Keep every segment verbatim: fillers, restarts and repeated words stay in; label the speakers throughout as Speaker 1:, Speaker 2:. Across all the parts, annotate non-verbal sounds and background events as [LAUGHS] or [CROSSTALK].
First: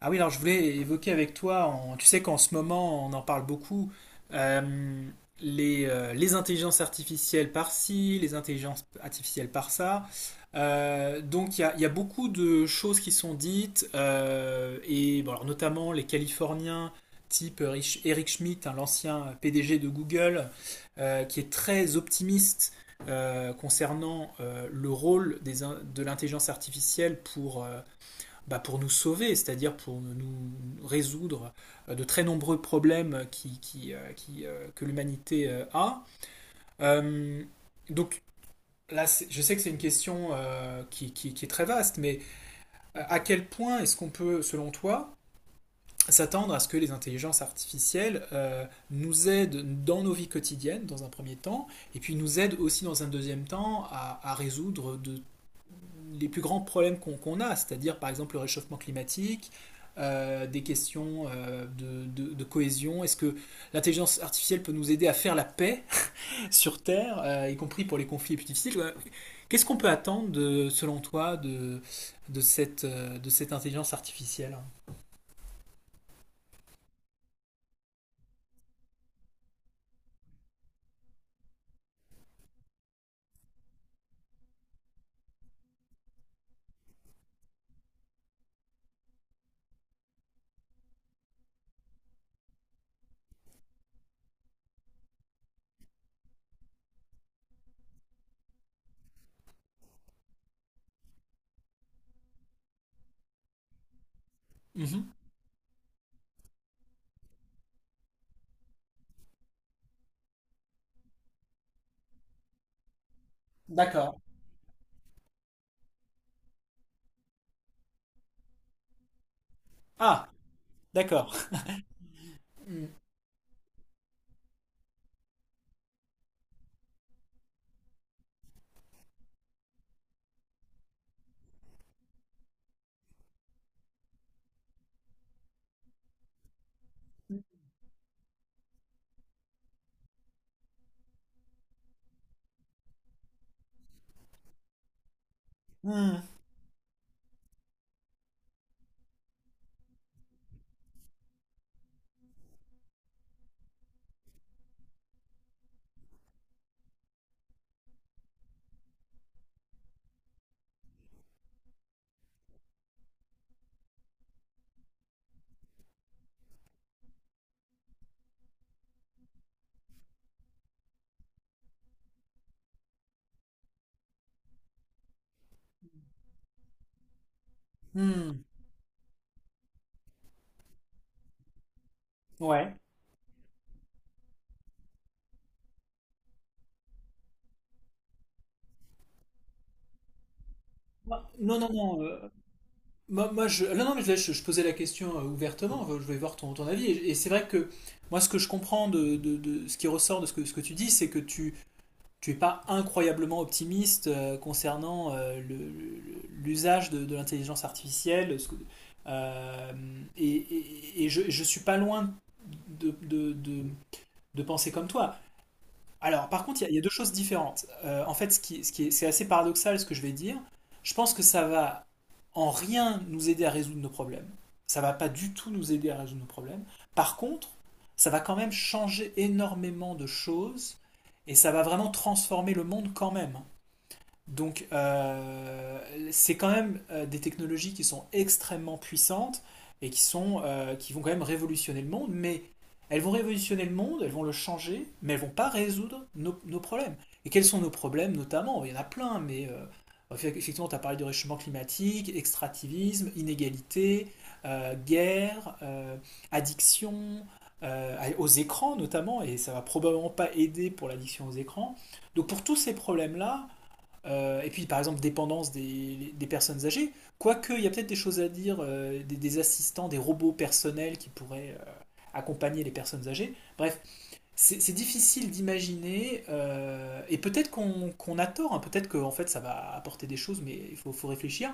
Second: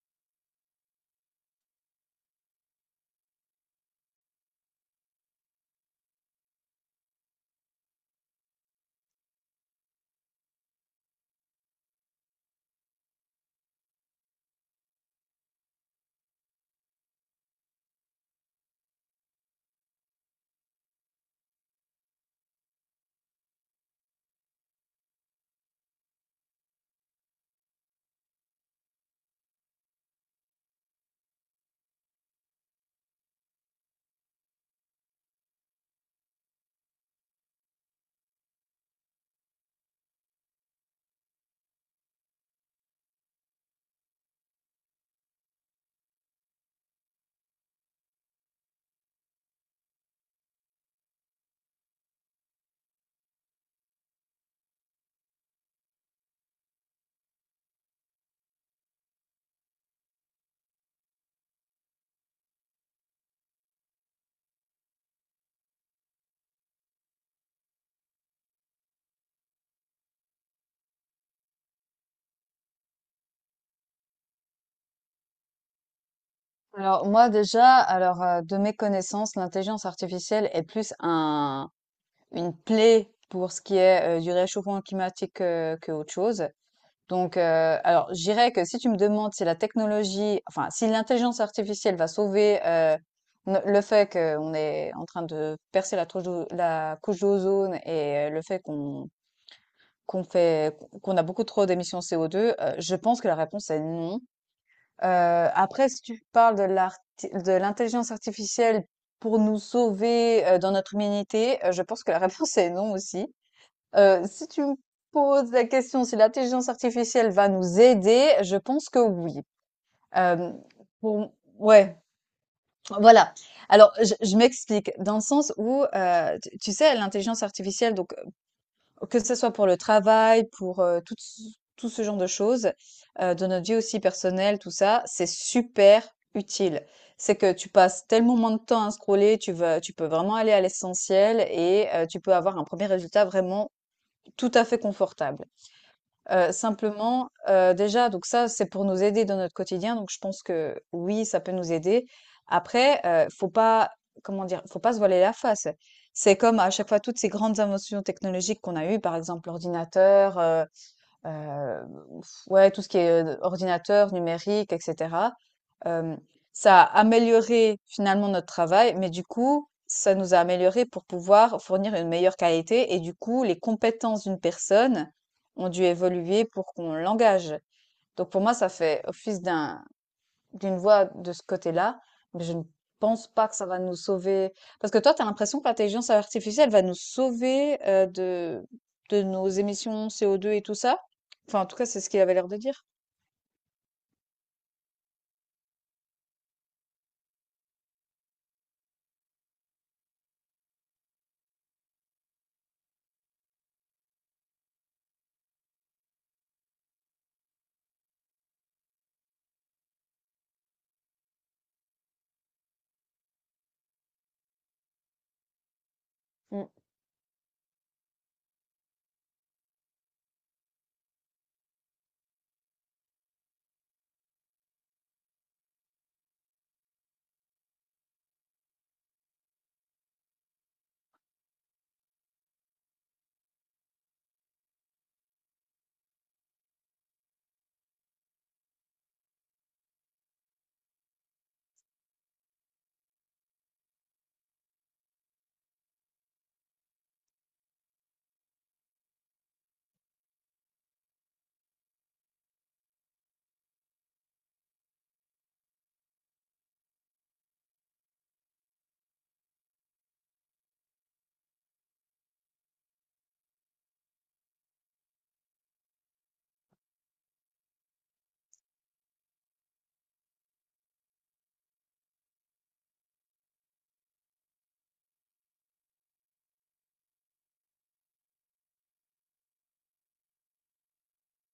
Speaker 1: Ah oui, alors je voulais évoquer avec toi, en- tu sais qu'en ce moment on en parle beaucoup, euh, les, euh, les intelligences artificielles par-ci, les intelligences artificielles par-ça. Euh, donc il y a, il y a beaucoup de choses qui sont dites, euh, et bon, alors, notamment les Californiens type Erich- Eric Schmidt, hein, l'ancien P D G de Google, euh, qui est très optimiste euh, concernant euh, le rôle des in- de l'intelligence artificielle pour, euh, bah, pour nous sauver, c'est-à-dire pour nous résoudre euh, de très nombreux problèmes qui, qui, euh, qui, euh, que l'humanité euh, a. Euh, donc là, je sais que c'est une question euh, qui, qui, qui, est très vaste, mais euh, à quel point est-ce qu'on peut, selon toi, s'attendre à ce que les intelligences artificielles euh, nous aident dans nos vies quotidiennes, dans un premier temps, et puis nous aident aussi dans un deuxième temps à, à résoudre de, les plus grands problèmes qu'on qu a, c'est-à-dire par exemple le réchauffement climatique, euh, des questions euh, de, de, de, cohésion. Est-ce que l'intelligence artificielle peut nous aider à faire la paix [LAUGHS] sur Terre, euh, y compris pour les conflits les plus difficiles. Qu'est-ce qu'on peut attendre, de, selon toi, de, de, cette, euh, de cette intelligence artificielle.
Speaker 2: Alors moi déjà, alors euh, de mes connaissances, l'intelligence artificielle est plus un, une plaie pour ce qui est euh, du réchauffement climatique euh, que autre chose. Donc euh, alors je dirais que si tu me demandes si la technologie, enfin si l'intelligence artificielle va sauver euh, no- le fait qu'on est en train de percer la, trouche d'o- la couche d'ozone et euh, le fait qu'on qu'on fait qu'on a beaucoup trop d'émissions CO2, euh, je pense que la réponse est non. Heu,
Speaker 1: Mm -hmm.
Speaker 2: après, si tu parles de l'arti de l'intelligence artificielle pour nous sauver, heu, dans notre humanité, heu, je pense que la [LAUGHS] réponse est non aussi.
Speaker 1: D'accord.
Speaker 2: Heu, si tu me poses la question si l'intelligence artificielle va nous aider, je pense que oui.
Speaker 1: Ah,
Speaker 2: Hem, bon,
Speaker 1: d'accord.
Speaker 2: ouais,
Speaker 1: Mm.
Speaker 2: voilà. Alors je je m'explique, dans le sens où, heu, tu tu sais, l'intelligence artificielle donc que ce soit pour le travail, pour, heu, tout ce tout ce genre de choses, heu, dans notre vie aussi personnelle, tout ça, c'est super utile. C'est que tu passes tellement moins de temps à scroller, tu vas tu peux vraiment aller à l'essentiel et heu, tu peux avoir un premier résultat vraiment tout à fait confortable.
Speaker 1: Mm.
Speaker 2: Heu, simplement, heu, déjà donc ça, c'est pour nous aider dans notre quotidien, donc je pense que oui, ça peut nous aider. Après, heu, faut pas, comment dire? Faut pas se voiler la face. C'est comme à chaque fois toutes ces grandes inventions technologiques qu'on a eues, par exemple l'ordinateur, heu Heu, ouais, tout ce qui est, heu, ordinateur, numérique et cetera. Hem, ça a amélioré finalement notre travail, mais du coup, ça nous a amélioré pour pouvoir fournir une meilleure qualité et du coup, les compétences d'une personne ont dû évoluer pour qu'on l'engage. Donc pour
Speaker 1: Mm.
Speaker 2: moi, ça fait office d'un d'une voix de ce côté-là, mais je ne
Speaker 1: Ouais.
Speaker 2: pense pas que ça va nous sauver. Parce que toi, tu as l'impression que l'intelligence artificielle va nous sauver euh, de, de nos émissions CO2 et tout ça.
Speaker 1: Non,
Speaker 2: Enfin, en
Speaker 1: non,
Speaker 2: tout cas, c'est
Speaker 1: non.
Speaker 2: ce
Speaker 1: euh,
Speaker 2: qu'il avait l'air de dire.
Speaker 1: Moi, moi, je... Non, non, mais je, je- je posais la question euh, ouvertement, enfin, je vais voir ton, ton avis. Et, et c'est vrai que moi, ce que je comprends de, de- de ce qui ressort de ce que, ce que tu dis, c'est que tu tu es pas incroyablement optimiste euh, concernant euh, le- le- l'usage de, de l'intelligence artificielle. ce que- euh, et, et- et je, je suis pas loin de, de- de- de penser comme toi. Alors, par contre, il y,
Speaker 2: Mm.
Speaker 1: a- il y a deux choses différentes. Euh, en fait, ce qui, ce qui est, c'est assez paradoxal ce que je vais dire. Je pense que ça va en rien nous aider à résoudre nos problèmes. Ça va pas du tout nous aider à résoudre nos problèmes. Par contre, ça va quand même changer énormément de choses et ça va vraiment transformer le monde quand même. Donc, euh, c'est quand même euh, des technologies qui sont extrêmement puissantes et qui, sont, euh, qui vont quand même révolutionner le monde, mais elles vont révolutionner le monde, elles vont le changer, mais elles vont pas résoudre nos, nos problèmes. Et quels sont nos problèmes notamment? Il y en a plein, mais euh, effectivement, tu as parlé de réchauffement climatique, extractivisme, inégalité, euh, guerre, euh, addiction euh, aux écrans notamment, et ça va probablement pas aider pour l'addiction aux écrans. Donc pour tous ces problèmes-là, euh, et puis, par exemple, dépendance des, des personnes âgées. Quoique, il y a peut-être des choses à dire, euh, des, des, assistants, des robots personnels qui pourraient euh, accompagner les personnes âgées. Bref, c'est c'est difficile d'imaginer, euh, et peut-être qu'on qu a tort, hein, peut-être qu'en en fait ça va apporter des choses, mais il faut, faut réfléchir.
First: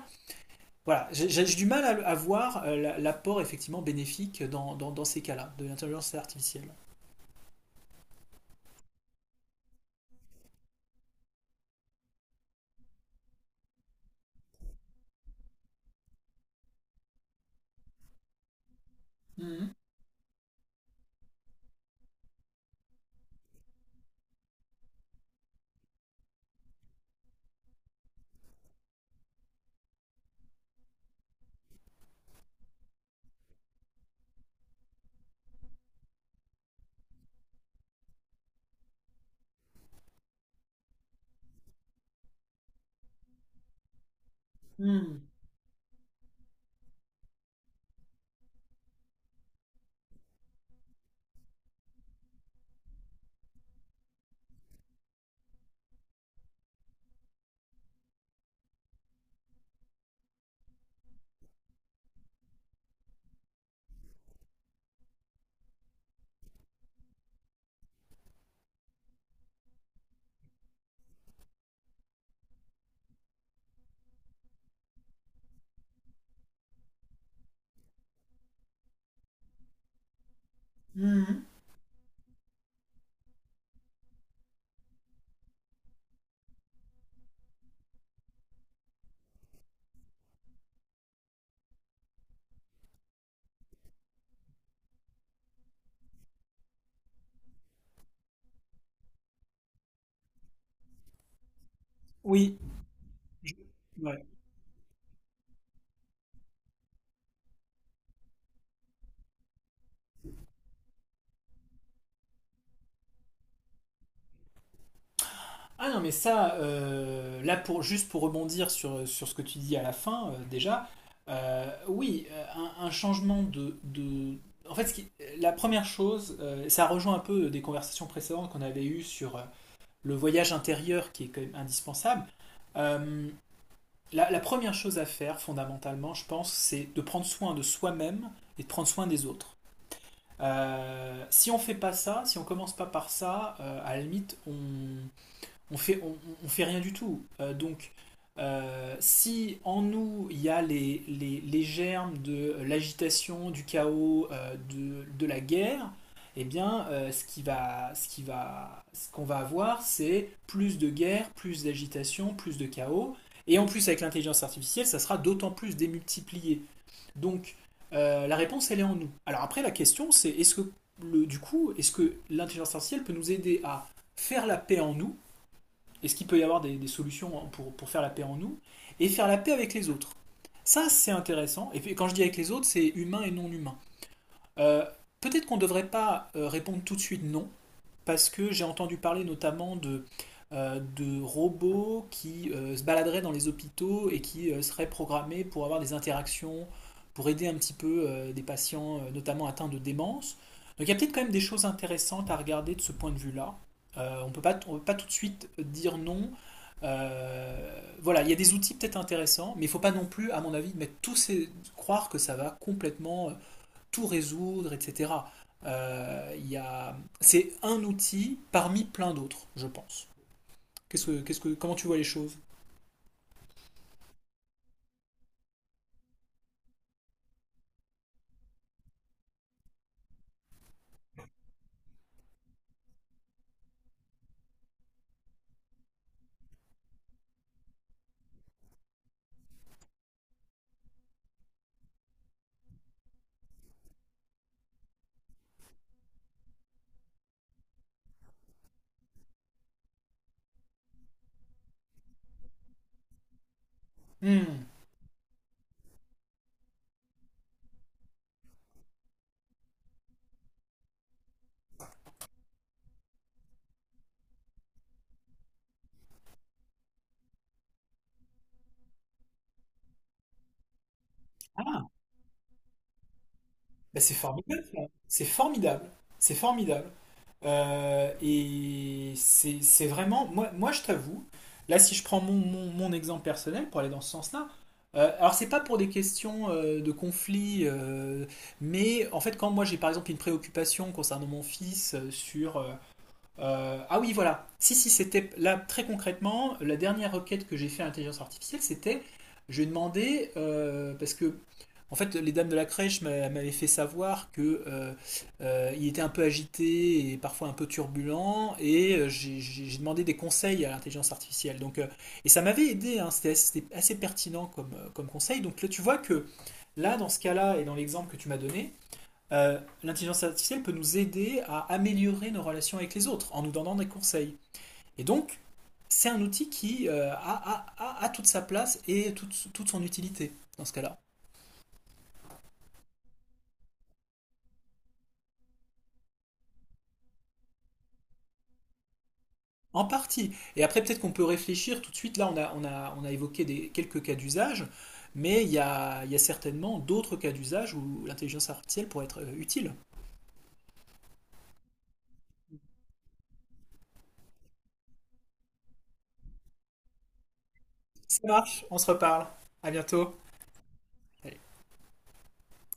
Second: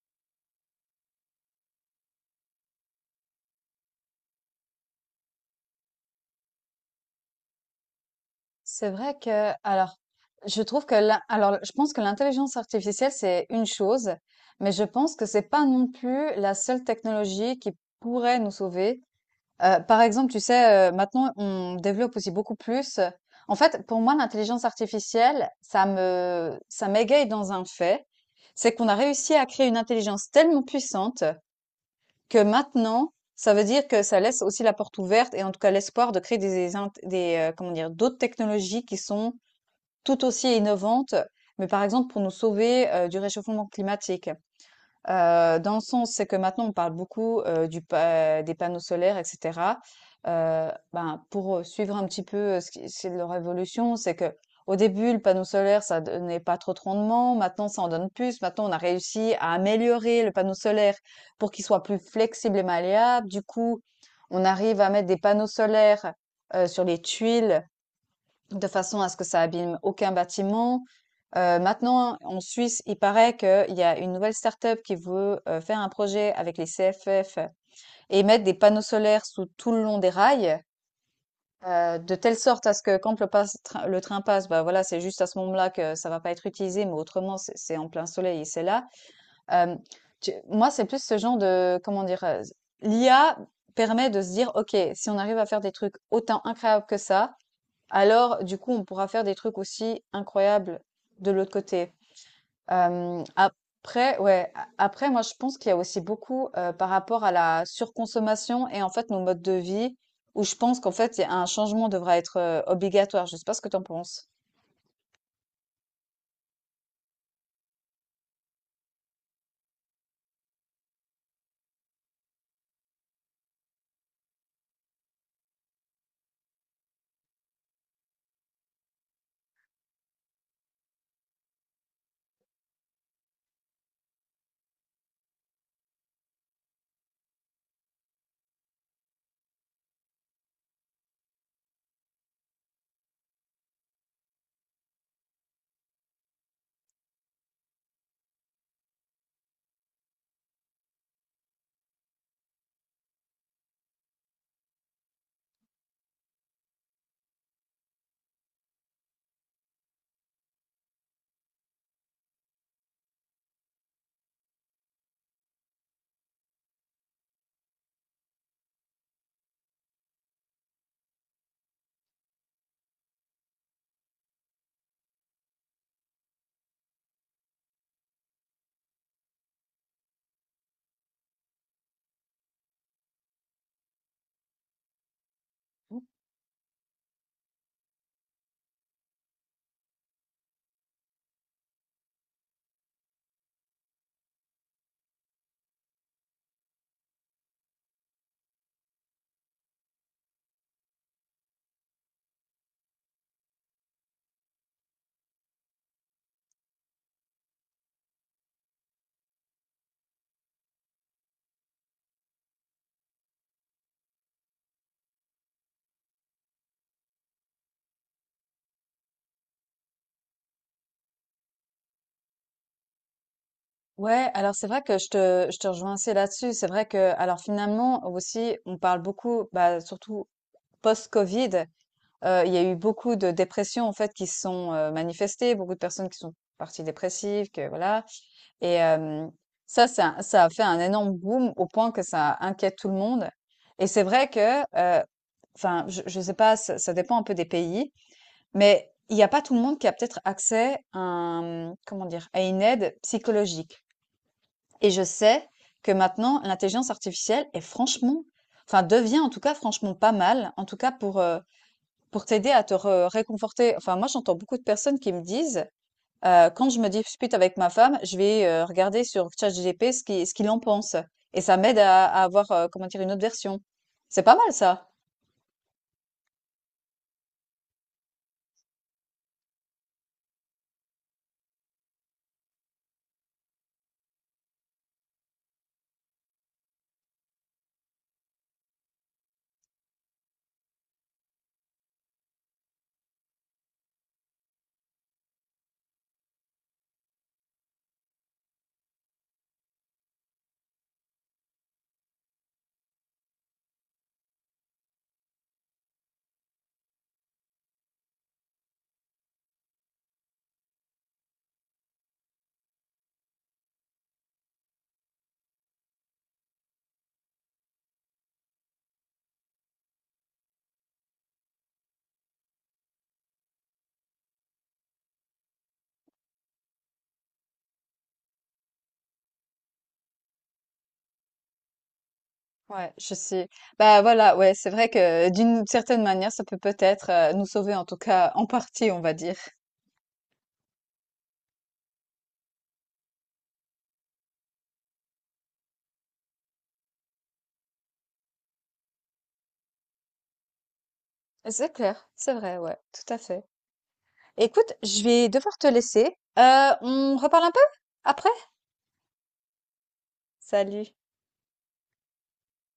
Speaker 1: Voilà, j'ai j'ai du mal à, à voir euh, l'apport effectivement bénéfique dans, dans, dans ces cas-là, de l'intelligence artificielle.
Speaker 2: C'est vrai que, alors, je trouve que, la- alors, je pense que l'intelligence artificielle, c'est une chose, mais je pense que c'est pas non plus la seule technologie qui pourrait nous sauver.
Speaker 1: Mmh.
Speaker 2: Heu, par exemple, tu sais, heu, maintenant on développe aussi beaucoup plus en fait, pour moi, l'intelligence artificielle, ça me ça m'égaye dans un fait, c'est qu'on a réussi à créer une intelligence tellement puissante que maintenant, ça veut dire que ça laisse aussi la porte ouverte et en tout cas l'espoir de créer des int des, heu, comment dire? D'autres technologies qui sont tout aussi innovantes, mais par exemple pour nous sauver, heu, du réchauffement climatique.
Speaker 1: Mmh.
Speaker 2: Heu, dans le sens, c'est que maintenant on parle beaucoup, heu, du pa des panneaux solaires et cetera. Heu, ben, pour, suivre un petit peu, heu, ce qui c'est leur évolution, c'est que au début, le panneau solaire, ça donnait pas trop de rendement. Maintenant, ça en donne plus. Maintenant, on a réussi à améliorer le panneau solaire pour qu'il soit plus flexible et malléable. Du coup, on arrive à mettre des panneaux solaires, heu, sur les tuiles, de façon à ce que ça abîme aucun bâtiment. Heu, maintenant, en Suisse, il paraît qu'il y a une nouvelle start-up qui veut, heu, faire un projet avec les C F F et mettre des panneaux solaires sous tout le long des rails,
Speaker 1: Mmh.
Speaker 2: heu, de telle sorte à ce que quand le passe train le train passe, bah, voilà, c'est juste à ce moment-là que ça va pas être utilisé, mais autrement, c'est c'est en plein soleil et c'est là. Hem, tu moi, c'est plus ce genre de comment dire? Heu, l'I A permet de se dire: «OK, si on arrive à faire des trucs autant incroyables que ça, alors, du coup, on pourra faire des trucs aussi incroyables de l'autre côté.
Speaker 1: Oui,
Speaker 2: Euh,
Speaker 1: je...
Speaker 2: après,
Speaker 1: ouais.
Speaker 2: ouais, a- après, moi, je pense qu'il y a aussi beaucoup euh, par rapport à la surconsommation et en fait nos modes de vie, où je pense qu'en fait, il y a un changement devra être euh, obligatoire. Je sais pas ce que tu en penses.
Speaker 1: Ah non, mais ça, euh, là, pour, juste pour rebondir sur, sur ce que tu dis à la fin, euh, déjà, euh, oui, euh, un, un changement de, de- En fait, ce qui- la première chose, euh, ça rejoint un peu des conversations précédentes qu'on avait eues sur euh, le voyage intérieur qui est quand même indispensable. Euh, la, la première chose à faire, fondamentalement, je pense, c'est de prendre soin de soi-même et de prendre soin des autres. Euh, si on fait pas ça, si on commence pas par ça, euh, à la limite, on on fait, on, on fait rien du tout. Euh, donc, euh, si en nous il y a les, les, les germes de l'agitation, du chaos, euh, de, de la guerre, eh bien, euh, ce qui va, ce qui va, ce qu'on va avoir, c'est plus de guerre, plus d'agitation, plus de chaos. Et en plus, avec l'intelligence artificielle, ça sera d'autant plus démultiplié. Donc, euh, la réponse, elle est en nous. Alors après, la question, c'est est-ce que le, du coup, est-ce que l'intelligence artificielle peut nous aider à faire la paix en nous, est-ce qu'il peut y avoir des, des solutions hein, pour, pour faire la paix en nous et faire la paix avec les autres. Ça, c'est intéressant. Et puis, quand je dis avec les autres, c'est humain et non humain. Euh, Peut-être qu'on ne devrait pas euh, répondre tout de suite non, parce que j'ai entendu parler notamment de, euh, de robots qui euh, se baladeraient dans les hôpitaux et qui euh, seraient programmés pour avoir des interactions, pour aider un petit peu euh, des patients, euh, notamment atteints de démence. Donc il y a peut-être quand même des choses intéressantes à regarder de ce point de vue-là. Euh, on peut pas, peut pas tout de suite dire non. Euh, voilà, il y a des outils peut-être intéressants, mais il ne faut pas non plus, à mon avis, mettre tous ces, croire que ça va complètement euh, tout résoudre, et cetera. Euh, il y a... C'est un outil parmi plein d'autres, je pense. Qu'est-ce que, qu'est-ce que, comment tu vois les choses?
Speaker 2: Ouais, alors c'est vrai que je te, je te rejoins assez là-dessus. C'est vrai que, alors finalement aussi, on parle beaucoup, bah, surtout post-Covid. Heu, il y a eu beaucoup de dépressions, en fait, qui se sont, heu, manifestées, beaucoup de personnes qui sont parties dépressives, que voilà et hem, ça, ça ça a fait un énorme boom au point que ça inquiète tout le monde et c'est vrai que, heu, enfin, je je sais pas, ça ça dépend un peu des pays, mais il y a pas tout le monde qui a peut-être accès à un, mmh, comment dire? À une aide psychologique
Speaker 1: Hmm.
Speaker 2: et je sais que maintenant l'intelligence artificielle est franchement enfin, devient en tout cas franchement pas mal, en tout cas pour, heu, pour t'aider à te re réconforter, enfin moi j'entends beaucoup de personnes qui me disent, heu, quand je me dispute avec ma femme, je vais, heu, regarder sur ChatGPT ce qui, ce qu'il en pense et ça m'aide
Speaker 1: Ah,
Speaker 2: à à avoir, heu, comment dire? Une autre version.
Speaker 1: bah c'est
Speaker 2: C'est pas mal
Speaker 1: formidable, ça.
Speaker 2: ça.
Speaker 1: C'est formidable. C'est formidable. Euh, et c'est, c'est vraiment, moi, moi je t'avoue, là si je prends mon, mon, mon exemple personnel pour aller dans ce sens-là, euh, alors c'est pas pour des questions euh, de conflit, euh, mais en fait quand moi j'ai par exemple une préoccupation concernant mon fils euh, sur euh, Euh, ah oui, voilà. Si, si, c'était là très concrètement, la dernière requête que j'ai fait à l'intelligence artificielle, c'était je lui ai demandé, euh, parce que en fait, les dames de la crèche m'a- m'avaient fait savoir que euh, euh, il était un peu agité et parfois un peu turbulent, et euh, j'ai j'ai- j'ai demandé des conseils à l'intelligence artificielle. Donc, euh, et ça m'avait aidé, hein, c'était assez, c'était assez pertinent comme, euh, comme conseil. Donc là, tu vois que là, dans ce cas-là et dans l'exemple que tu m'as donné, euh, l'intelligence artificielle peut nous aider à améliorer nos relations avec les autres en nous donnant des conseils. Et donc, c'est un outil qui euh, a, a- a- a toute sa place et toute, toute son utilité dans ce cas-là.
Speaker 2: Ouais, je sais. Bah, voilà, ouais, c'est vrai que euh, d'une certaine manière, ça peut peut-être, heu, nous sauver en tout cas en partie, on va dire.
Speaker 1: En partie. Et après, peut-être qu'on peut réfléchir tout de suite. Là, on a, on a, on a évoqué des, quelques cas d'usage, mais il y a, il y a certainement d'autres cas d'usage où l'intelligence artificielle pourrait être euh, utile.
Speaker 2: C'est clair, c'est vrai, ouais, tout à fait. Écoute, je vais devoir te laisser. Heu, on reparle un peu
Speaker 1: Ça
Speaker 2: après?
Speaker 1: marche, on se reparle. À bientôt.
Speaker 2: Salut.
Speaker 1: Allez.